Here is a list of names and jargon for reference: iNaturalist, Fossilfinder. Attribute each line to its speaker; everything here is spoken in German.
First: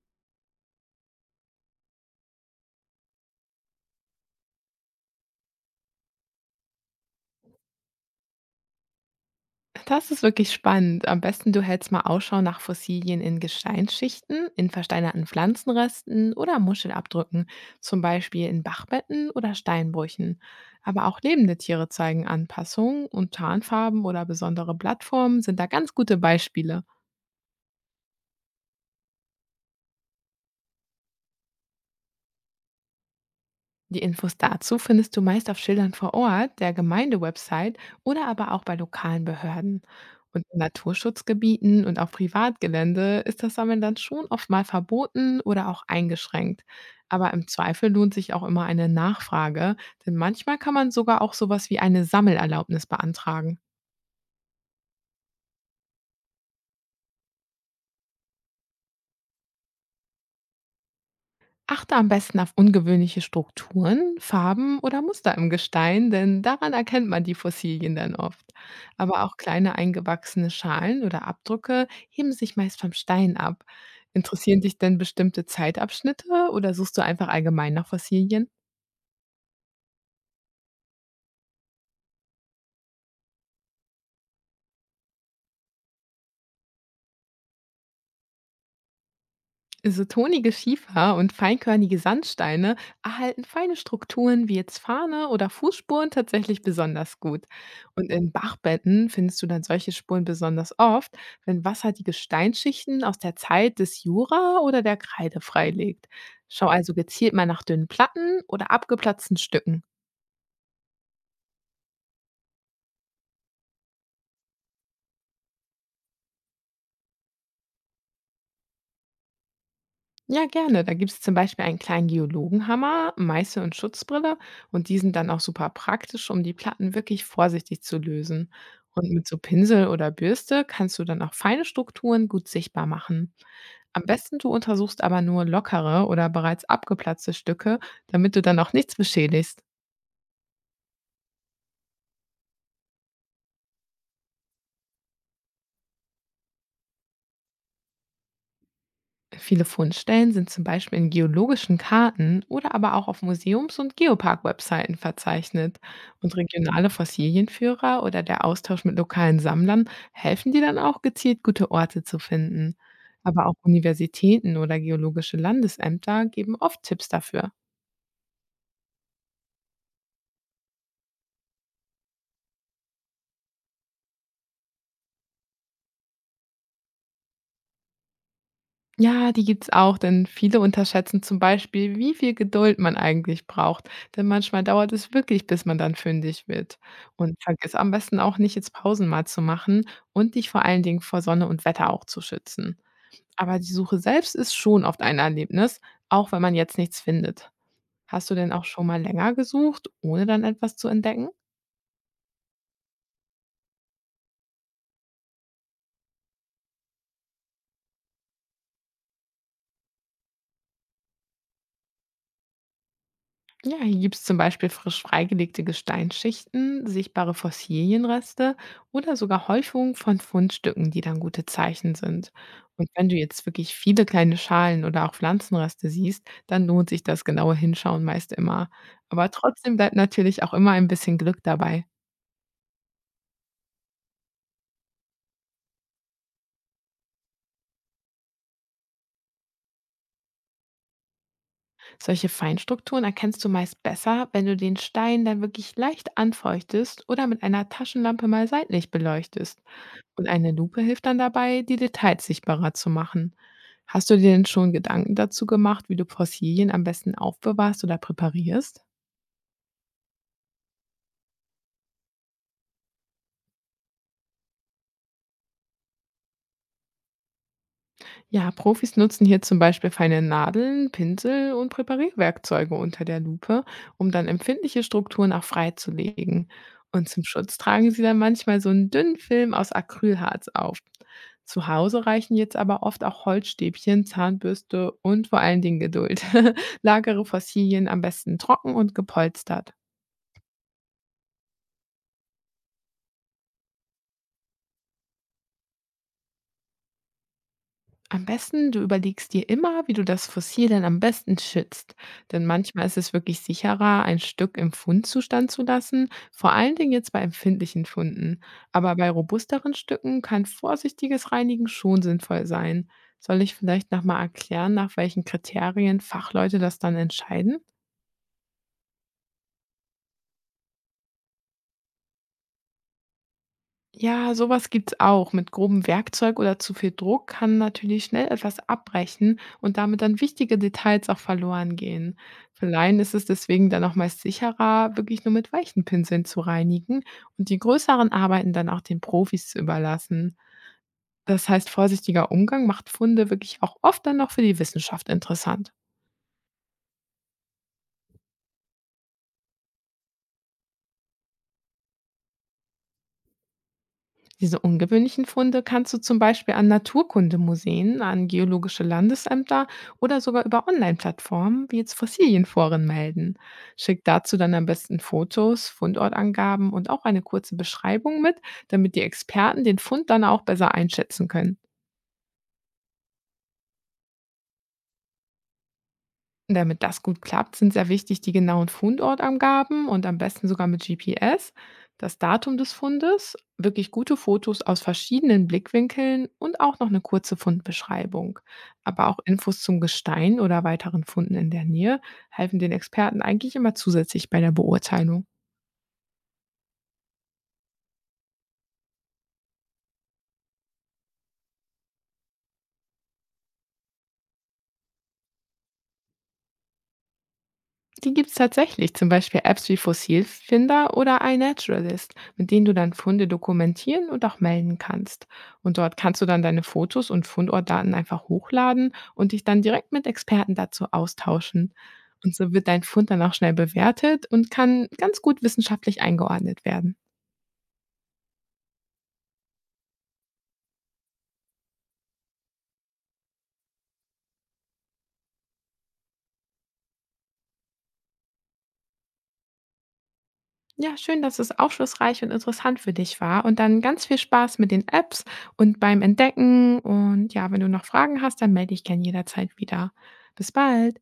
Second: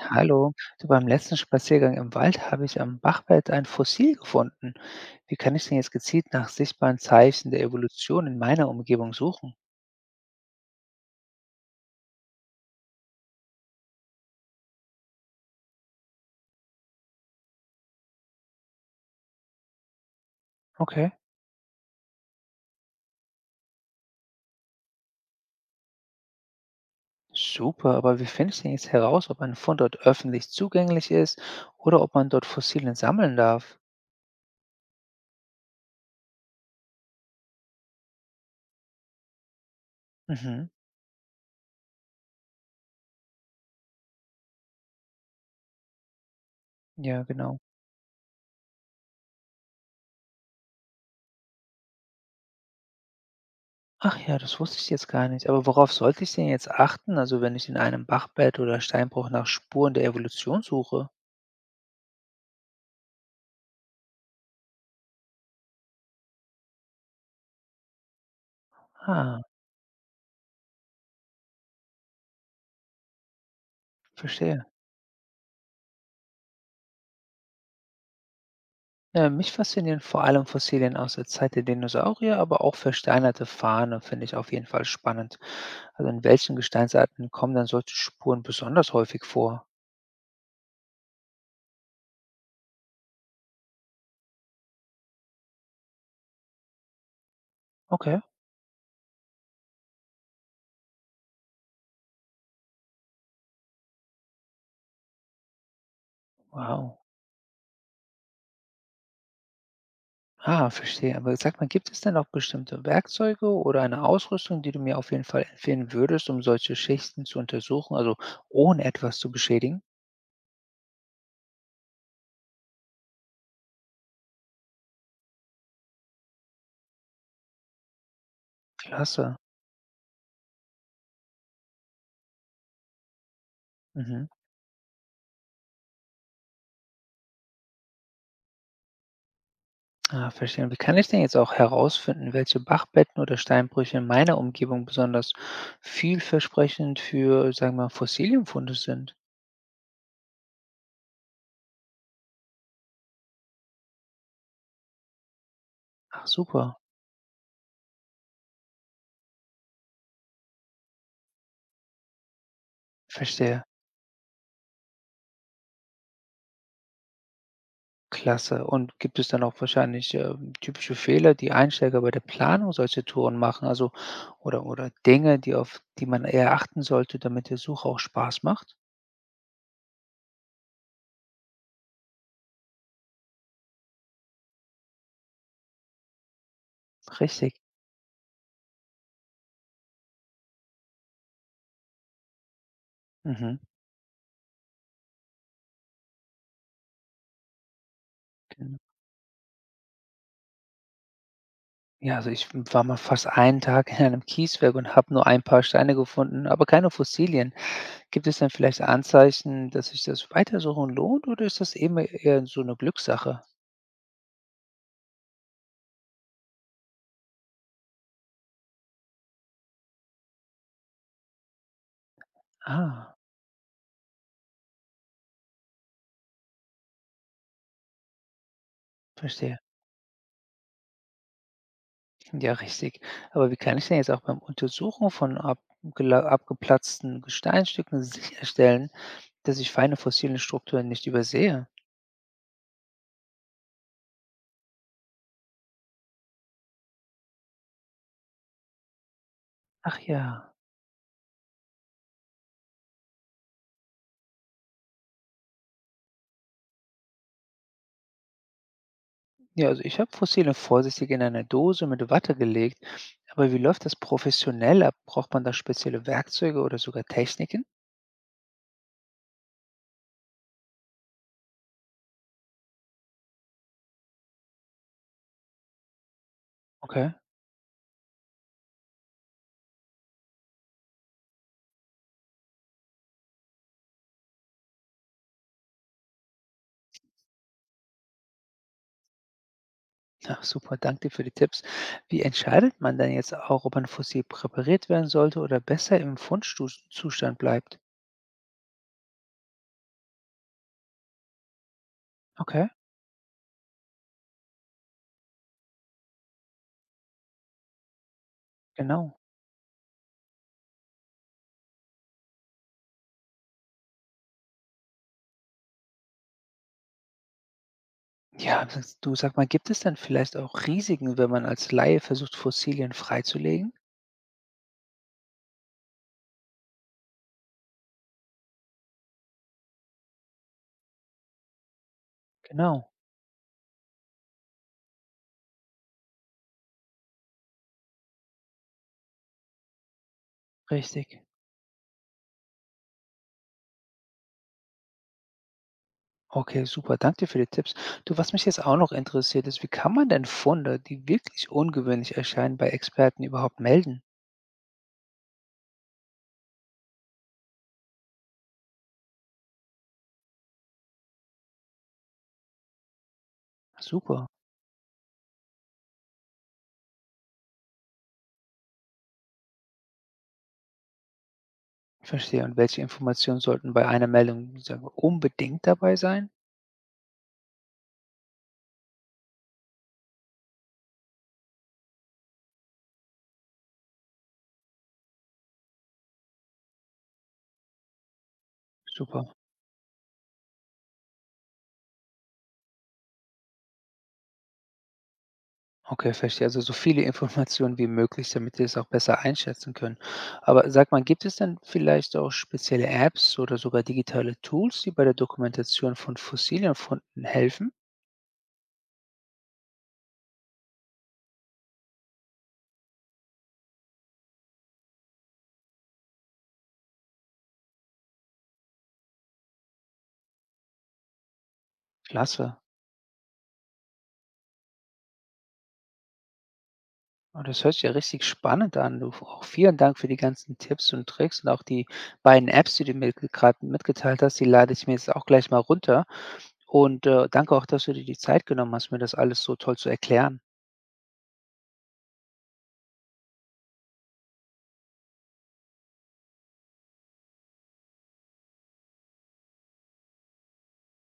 Speaker 1: Hallo, du, beim letzten Spaziergang im Wald habe ich am Bachbett ein Fossil gefunden. Wie kann ich denn jetzt gezielt nach sichtbaren Zeichen der Evolution in meiner Umgebung suchen?
Speaker 2: Das ist wirklich spannend. Am besten du hältst mal Ausschau nach Fossilien in Gesteinsschichten, in versteinerten Pflanzenresten oder Muschelabdrücken, zum Beispiel in Bachbetten oder Steinbrüchen. Aber
Speaker 1: Okay,
Speaker 2: auch lebende Tiere zeigen Anpassungen und Tarnfarben oder besondere Blattformen sind da ganz gute Beispiele.
Speaker 1: super, aber wie finde ich denn jetzt heraus, ob ein Fundort öffentlich zugänglich ist oder ob man dort Fossilien sammeln darf?
Speaker 2: Die Infos dazu findest du meist auf Schildern vor Ort, der Gemeindewebsite oder aber auch bei lokalen Behörden. Und in
Speaker 1: Mhm,
Speaker 2: Naturschutzgebieten und auf Privatgelände ist das Sammeln dann schon oft mal verboten oder auch eingeschränkt.
Speaker 1: ja,
Speaker 2: Aber im
Speaker 1: genau.
Speaker 2: Zweifel lohnt sich auch immer eine Nachfrage, denn manchmal kann man sogar auch sowas wie eine Sammelerlaubnis beantragen.
Speaker 1: Ach ja, das wusste ich jetzt gar nicht. Aber worauf sollte ich denn jetzt achten, also wenn ich in einem Bachbett oder Steinbruch nach Spuren der Evolution suche?
Speaker 2: Achte am besten auf ungewöhnliche Strukturen, Farben oder Muster im Gestein, denn daran erkennt man die Fossilien dann oft. Aber auch
Speaker 1: Ah,
Speaker 2: kleine eingewachsene Schalen oder Abdrücke heben sich meist vom Stein ab. Interessieren
Speaker 1: verstehe.
Speaker 2: dich denn bestimmte Zeitabschnitte oder suchst du einfach allgemein nach Fossilien?
Speaker 1: Mich faszinieren vor allem Fossilien aus der Zeit der Dinosaurier, aber auch versteinerte Farne finde ich auf jeden Fall spannend. Also in welchen Gesteinsarten kommen dann solche Spuren besonders häufig vor?
Speaker 2: Isotonige Schiefer und feinkörnige Sandsteine erhalten feine Strukturen wie jetzt Fahne oder Fußspuren tatsächlich besonders gut. Und
Speaker 1: Okay,
Speaker 2: in Bachbetten findest du dann solche Spuren besonders oft, wenn Wasser die Gesteinsschichten aus der Zeit des Jura oder der Kreide freilegt. Schau also
Speaker 1: wow.
Speaker 2: gezielt mal nach dünnen Platten oder abgeplatzten Stücken.
Speaker 1: Ah, verstehe. Aber sag mal, gibt es denn auch bestimmte Werkzeuge oder eine Ausrüstung, die du mir auf jeden Fall empfehlen würdest, um solche Schichten zu untersuchen, also ohne etwas zu beschädigen?
Speaker 2: Ja, gerne. Da gibt es zum Beispiel einen kleinen Geologenhammer, Meißel und Schutzbrille und die sind dann auch super praktisch, um die Platten wirklich vorsichtig zu lösen. Und mit
Speaker 1: Klasse.
Speaker 2: so Pinsel oder Bürste kannst du dann auch feine Strukturen gut sichtbar machen. Am
Speaker 1: Mhm.
Speaker 2: besten du untersuchst aber nur lockere oder bereits abgeplatzte Stücke, damit du dann auch nichts beschädigst.
Speaker 1: Ah, verstehe. Und wie kann ich denn jetzt auch herausfinden, welche Bachbetten oder Steinbrüche in meiner Umgebung besonders vielversprechend für, sagen wir mal, Fossilienfunde sind?
Speaker 2: Viele Fundstellen sind zum Beispiel in geologischen Karten oder aber auch auf Museums- und Geopark-Webseiten verzeichnet.
Speaker 1: Ach,
Speaker 2: Und
Speaker 1: super.
Speaker 2: regionale Fossilienführer oder der Austausch mit lokalen Sammlern helfen dir dann auch gezielt, gute Orte zu finden. Aber auch
Speaker 1: Verstehe.
Speaker 2: Universitäten oder geologische Landesämter geben oft Tipps dafür.
Speaker 1: Klasse. Und gibt es dann auch wahrscheinlich typische Fehler, die Einsteiger bei der Planung solcher Touren machen? Also, oder Dinge, die auf die man eher achten sollte, damit der Suche auch Spaß macht?
Speaker 2: Ja, die gibt's auch, denn viele unterschätzen zum Beispiel, wie viel Geduld man eigentlich braucht. Denn manchmal dauert es wirklich, bis man dann fündig wird. Und
Speaker 1: Richtig.
Speaker 2: vergiss am besten auch nicht, jetzt Pausen mal zu machen und dich vor allen Dingen vor Sonne und Wetter auch zu schützen.
Speaker 1: Mhm.
Speaker 2: Aber die Suche selbst ist schon oft ein Erlebnis, auch wenn man jetzt nichts findet. Hast du denn auch
Speaker 1: Genau.
Speaker 2: schon mal länger gesucht, ohne dann etwas zu entdecken?
Speaker 1: Ja, also ich war mal fast einen Tag in einem Kieswerk und habe nur ein paar Steine gefunden, aber keine Fossilien. Gibt es dann vielleicht Anzeichen, dass sich das Weitersuchen lohnt oder ist das eben eher so eine Glückssache?
Speaker 2: Ja, hier gibt es zum Beispiel frisch freigelegte Gesteinsschichten, sichtbare Fossilienreste oder sogar Häufungen von Fundstücken, die dann gute Zeichen sind. Und wenn
Speaker 1: Ah,
Speaker 2: du jetzt wirklich viele kleine Schalen oder auch Pflanzenreste siehst, dann lohnt sich das genaue Hinschauen meist immer. Aber
Speaker 1: verstehe.
Speaker 2: trotzdem bleibt natürlich auch immer ein bisschen Glück dabei.
Speaker 1: Ja, richtig. Aber wie kann ich denn jetzt auch beim Untersuchen von abgela abgeplatzten Gesteinstücken sicherstellen, dass ich feine fossile Strukturen nicht übersehe?
Speaker 2: Solche Feinstrukturen erkennst du meist besser, wenn du den Stein dann wirklich leicht anfeuchtest oder mit einer Taschenlampe mal seitlich beleuchtest.
Speaker 1: Ach
Speaker 2: Und
Speaker 1: ja.
Speaker 2: eine Lupe hilft dann dabei, die Details sichtbarer zu machen. Hast du dir denn schon Gedanken dazu gemacht, wie du Fossilien am besten aufbewahrst oder präparierst?
Speaker 1: Ja, also ich habe Fossile vorsichtig in eine Dose mit Watte gelegt, aber wie läuft das professionell ab? Braucht man da spezielle Werkzeuge oder sogar Techniken?
Speaker 2: Ja, Profis nutzen hier zum Beispiel feine Nadeln, Pinsel und Präparierwerkzeuge unter der Lupe, um dann empfindliche Strukturen auch freizulegen. Und
Speaker 1: Okay.
Speaker 2: zum Schutz tragen sie dann manchmal so einen dünnen Film aus Acrylharz auf. Zu Hause reichen jetzt aber oft auch Holzstäbchen, Zahnbürste und vor allen Dingen Geduld. Lagere Fossilien am besten trocken und gepolstert.
Speaker 1: Ach super, danke dir für die Tipps. Wie entscheidet man denn jetzt auch, ob ein Fossil präpariert werden sollte oder besser im Fundzustand bleibt?
Speaker 2: Am besten, du überlegst dir immer, wie du das Fossil denn am besten schützt. Denn
Speaker 1: Okay,
Speaker 2: manchmal ist es wirklich sicherer, ein Stück im Fundzustand zu lassen, vor allen Dingen jetzt bei empfindlichen Funden. Aber bei
Speaker 1: genau.
Speaker 2: robusteren Stücken kann vorsichtiges Reinigen schon sinnvoll sein. Soll ich vielleicht nochmal erklären, nach welchen Kriterien Fachleute das dann entscheiden?
Speaker 1: Ja, sag mal, gibt es dann vielleicht auch Risiken, wenn man als Laie versucht, Fossilien freizulegen?
Speaker 2: Ja, sowas gibt's auch. Mit grobem Werkzeug oder zu viel Druck kann natürlich schnell etwas abbrechen und damit dann wichtige Details auch verloren gehen. Für
Speaker 1: Genau,
Speaker 2: Laien ist es deswegen dann auch meist sicherer, wirklich nur mit weichen Pinseln zu reinigen und die größeren Arbeiten dann auch den Profis zu überlassen.
Speaker 1: richtig.
Speaker 2: Das heißt, vorsichtiger Umgang macht Funde wirklich auch oft dann noch für die Wissenschaft interessant.
Speaker 1: Okay, super, danke dir für die Tipps. Du, was mich jetzt auch noch interessiert ist, wie kann man denn Funde, die wirklich ungewöhnlich erscheinen, bei Experten überhaupt melden?
Speaker 2: Diese ungewöhnlichen Funde kannst du zum Beispiel an Naturkundemuseen, an geologische Landesämter oder sogar über Online-Plattformen wie jetzt Fossilienforen melden. Schick
Speaker 1: Super,
Speaker 2: dazu dann am besten Fotos, Fundortangaben und auch eine kurze Beschreibung mit, damit die Experten den Fund dann auch besser einschätzen können.
Speaker 1: verstehe. Und welche Informationen sollten bei einer Meldung sagen wir, unbedingt dabei sein?
Speaker 2: Damit das gut klappt, sind sehr wichtig die genauen Fundortangaben und am besten sogar mit GPS, das Datum des Fundes, wirklich gute Fotos aus verschiedenen Blickwinkeln und auch noch eine kurze Fundbeschreibung. Aber auch
Speaker 1: Super.
Speaker 2: Infos zum Gestein oder weiteren Funden in der Nähe helfen den Experten eigentlich immer zusätzlich bei der Beurteilung.
Speaker 1: Okay, verstehe. Also so viele Informationen wie möglich, damit wir es auch besser einschätzen können. Aber sag mal, gibt es denn vielleicht auch spezielle Apps oder sogar digitale Tools, die bei der Dokumentation von Fossilienfunden helfen?
Speaker 2: Die gibt es tatsächlich, zum Beispiel Apps wie Fossilfinder oder iNaturalist, mit denen du dann Funde dokumentieren und auch melden kannst. Und dort kannst du dann deine Fotos und Fundortdaten einfach hochladen und dich dann direkt mit Experten dazu austauschen. Und so
Speaker 1: Klasse.
Speaker 2: wird dein Fund dann auch schnell bewertet und kann ganz gut wissenschaftlich eingeordnet werden.
Speaker 1: Oh, das hört sich ja richtig spannend an. Du, auch vielen Dank für die ganzen Tipps und Tricks und auch die beiden Apps, die du mir gerade mitgeteilt hast, die lade ich mir jetzt auch gleich mal runter. Und danke auch, dass du dir die Zeit genommen hast, mir das alles so toll zu erklären.
Speaker 2: Ja, schön, dass es aufschlussreich und interessant für dich war. Und dann ganz viel Spaß mit den Apps und beim Entdecken. Und ja, wenn du noch Fragen hast, dann melde dich gern jederzeit wieder. Bis bald.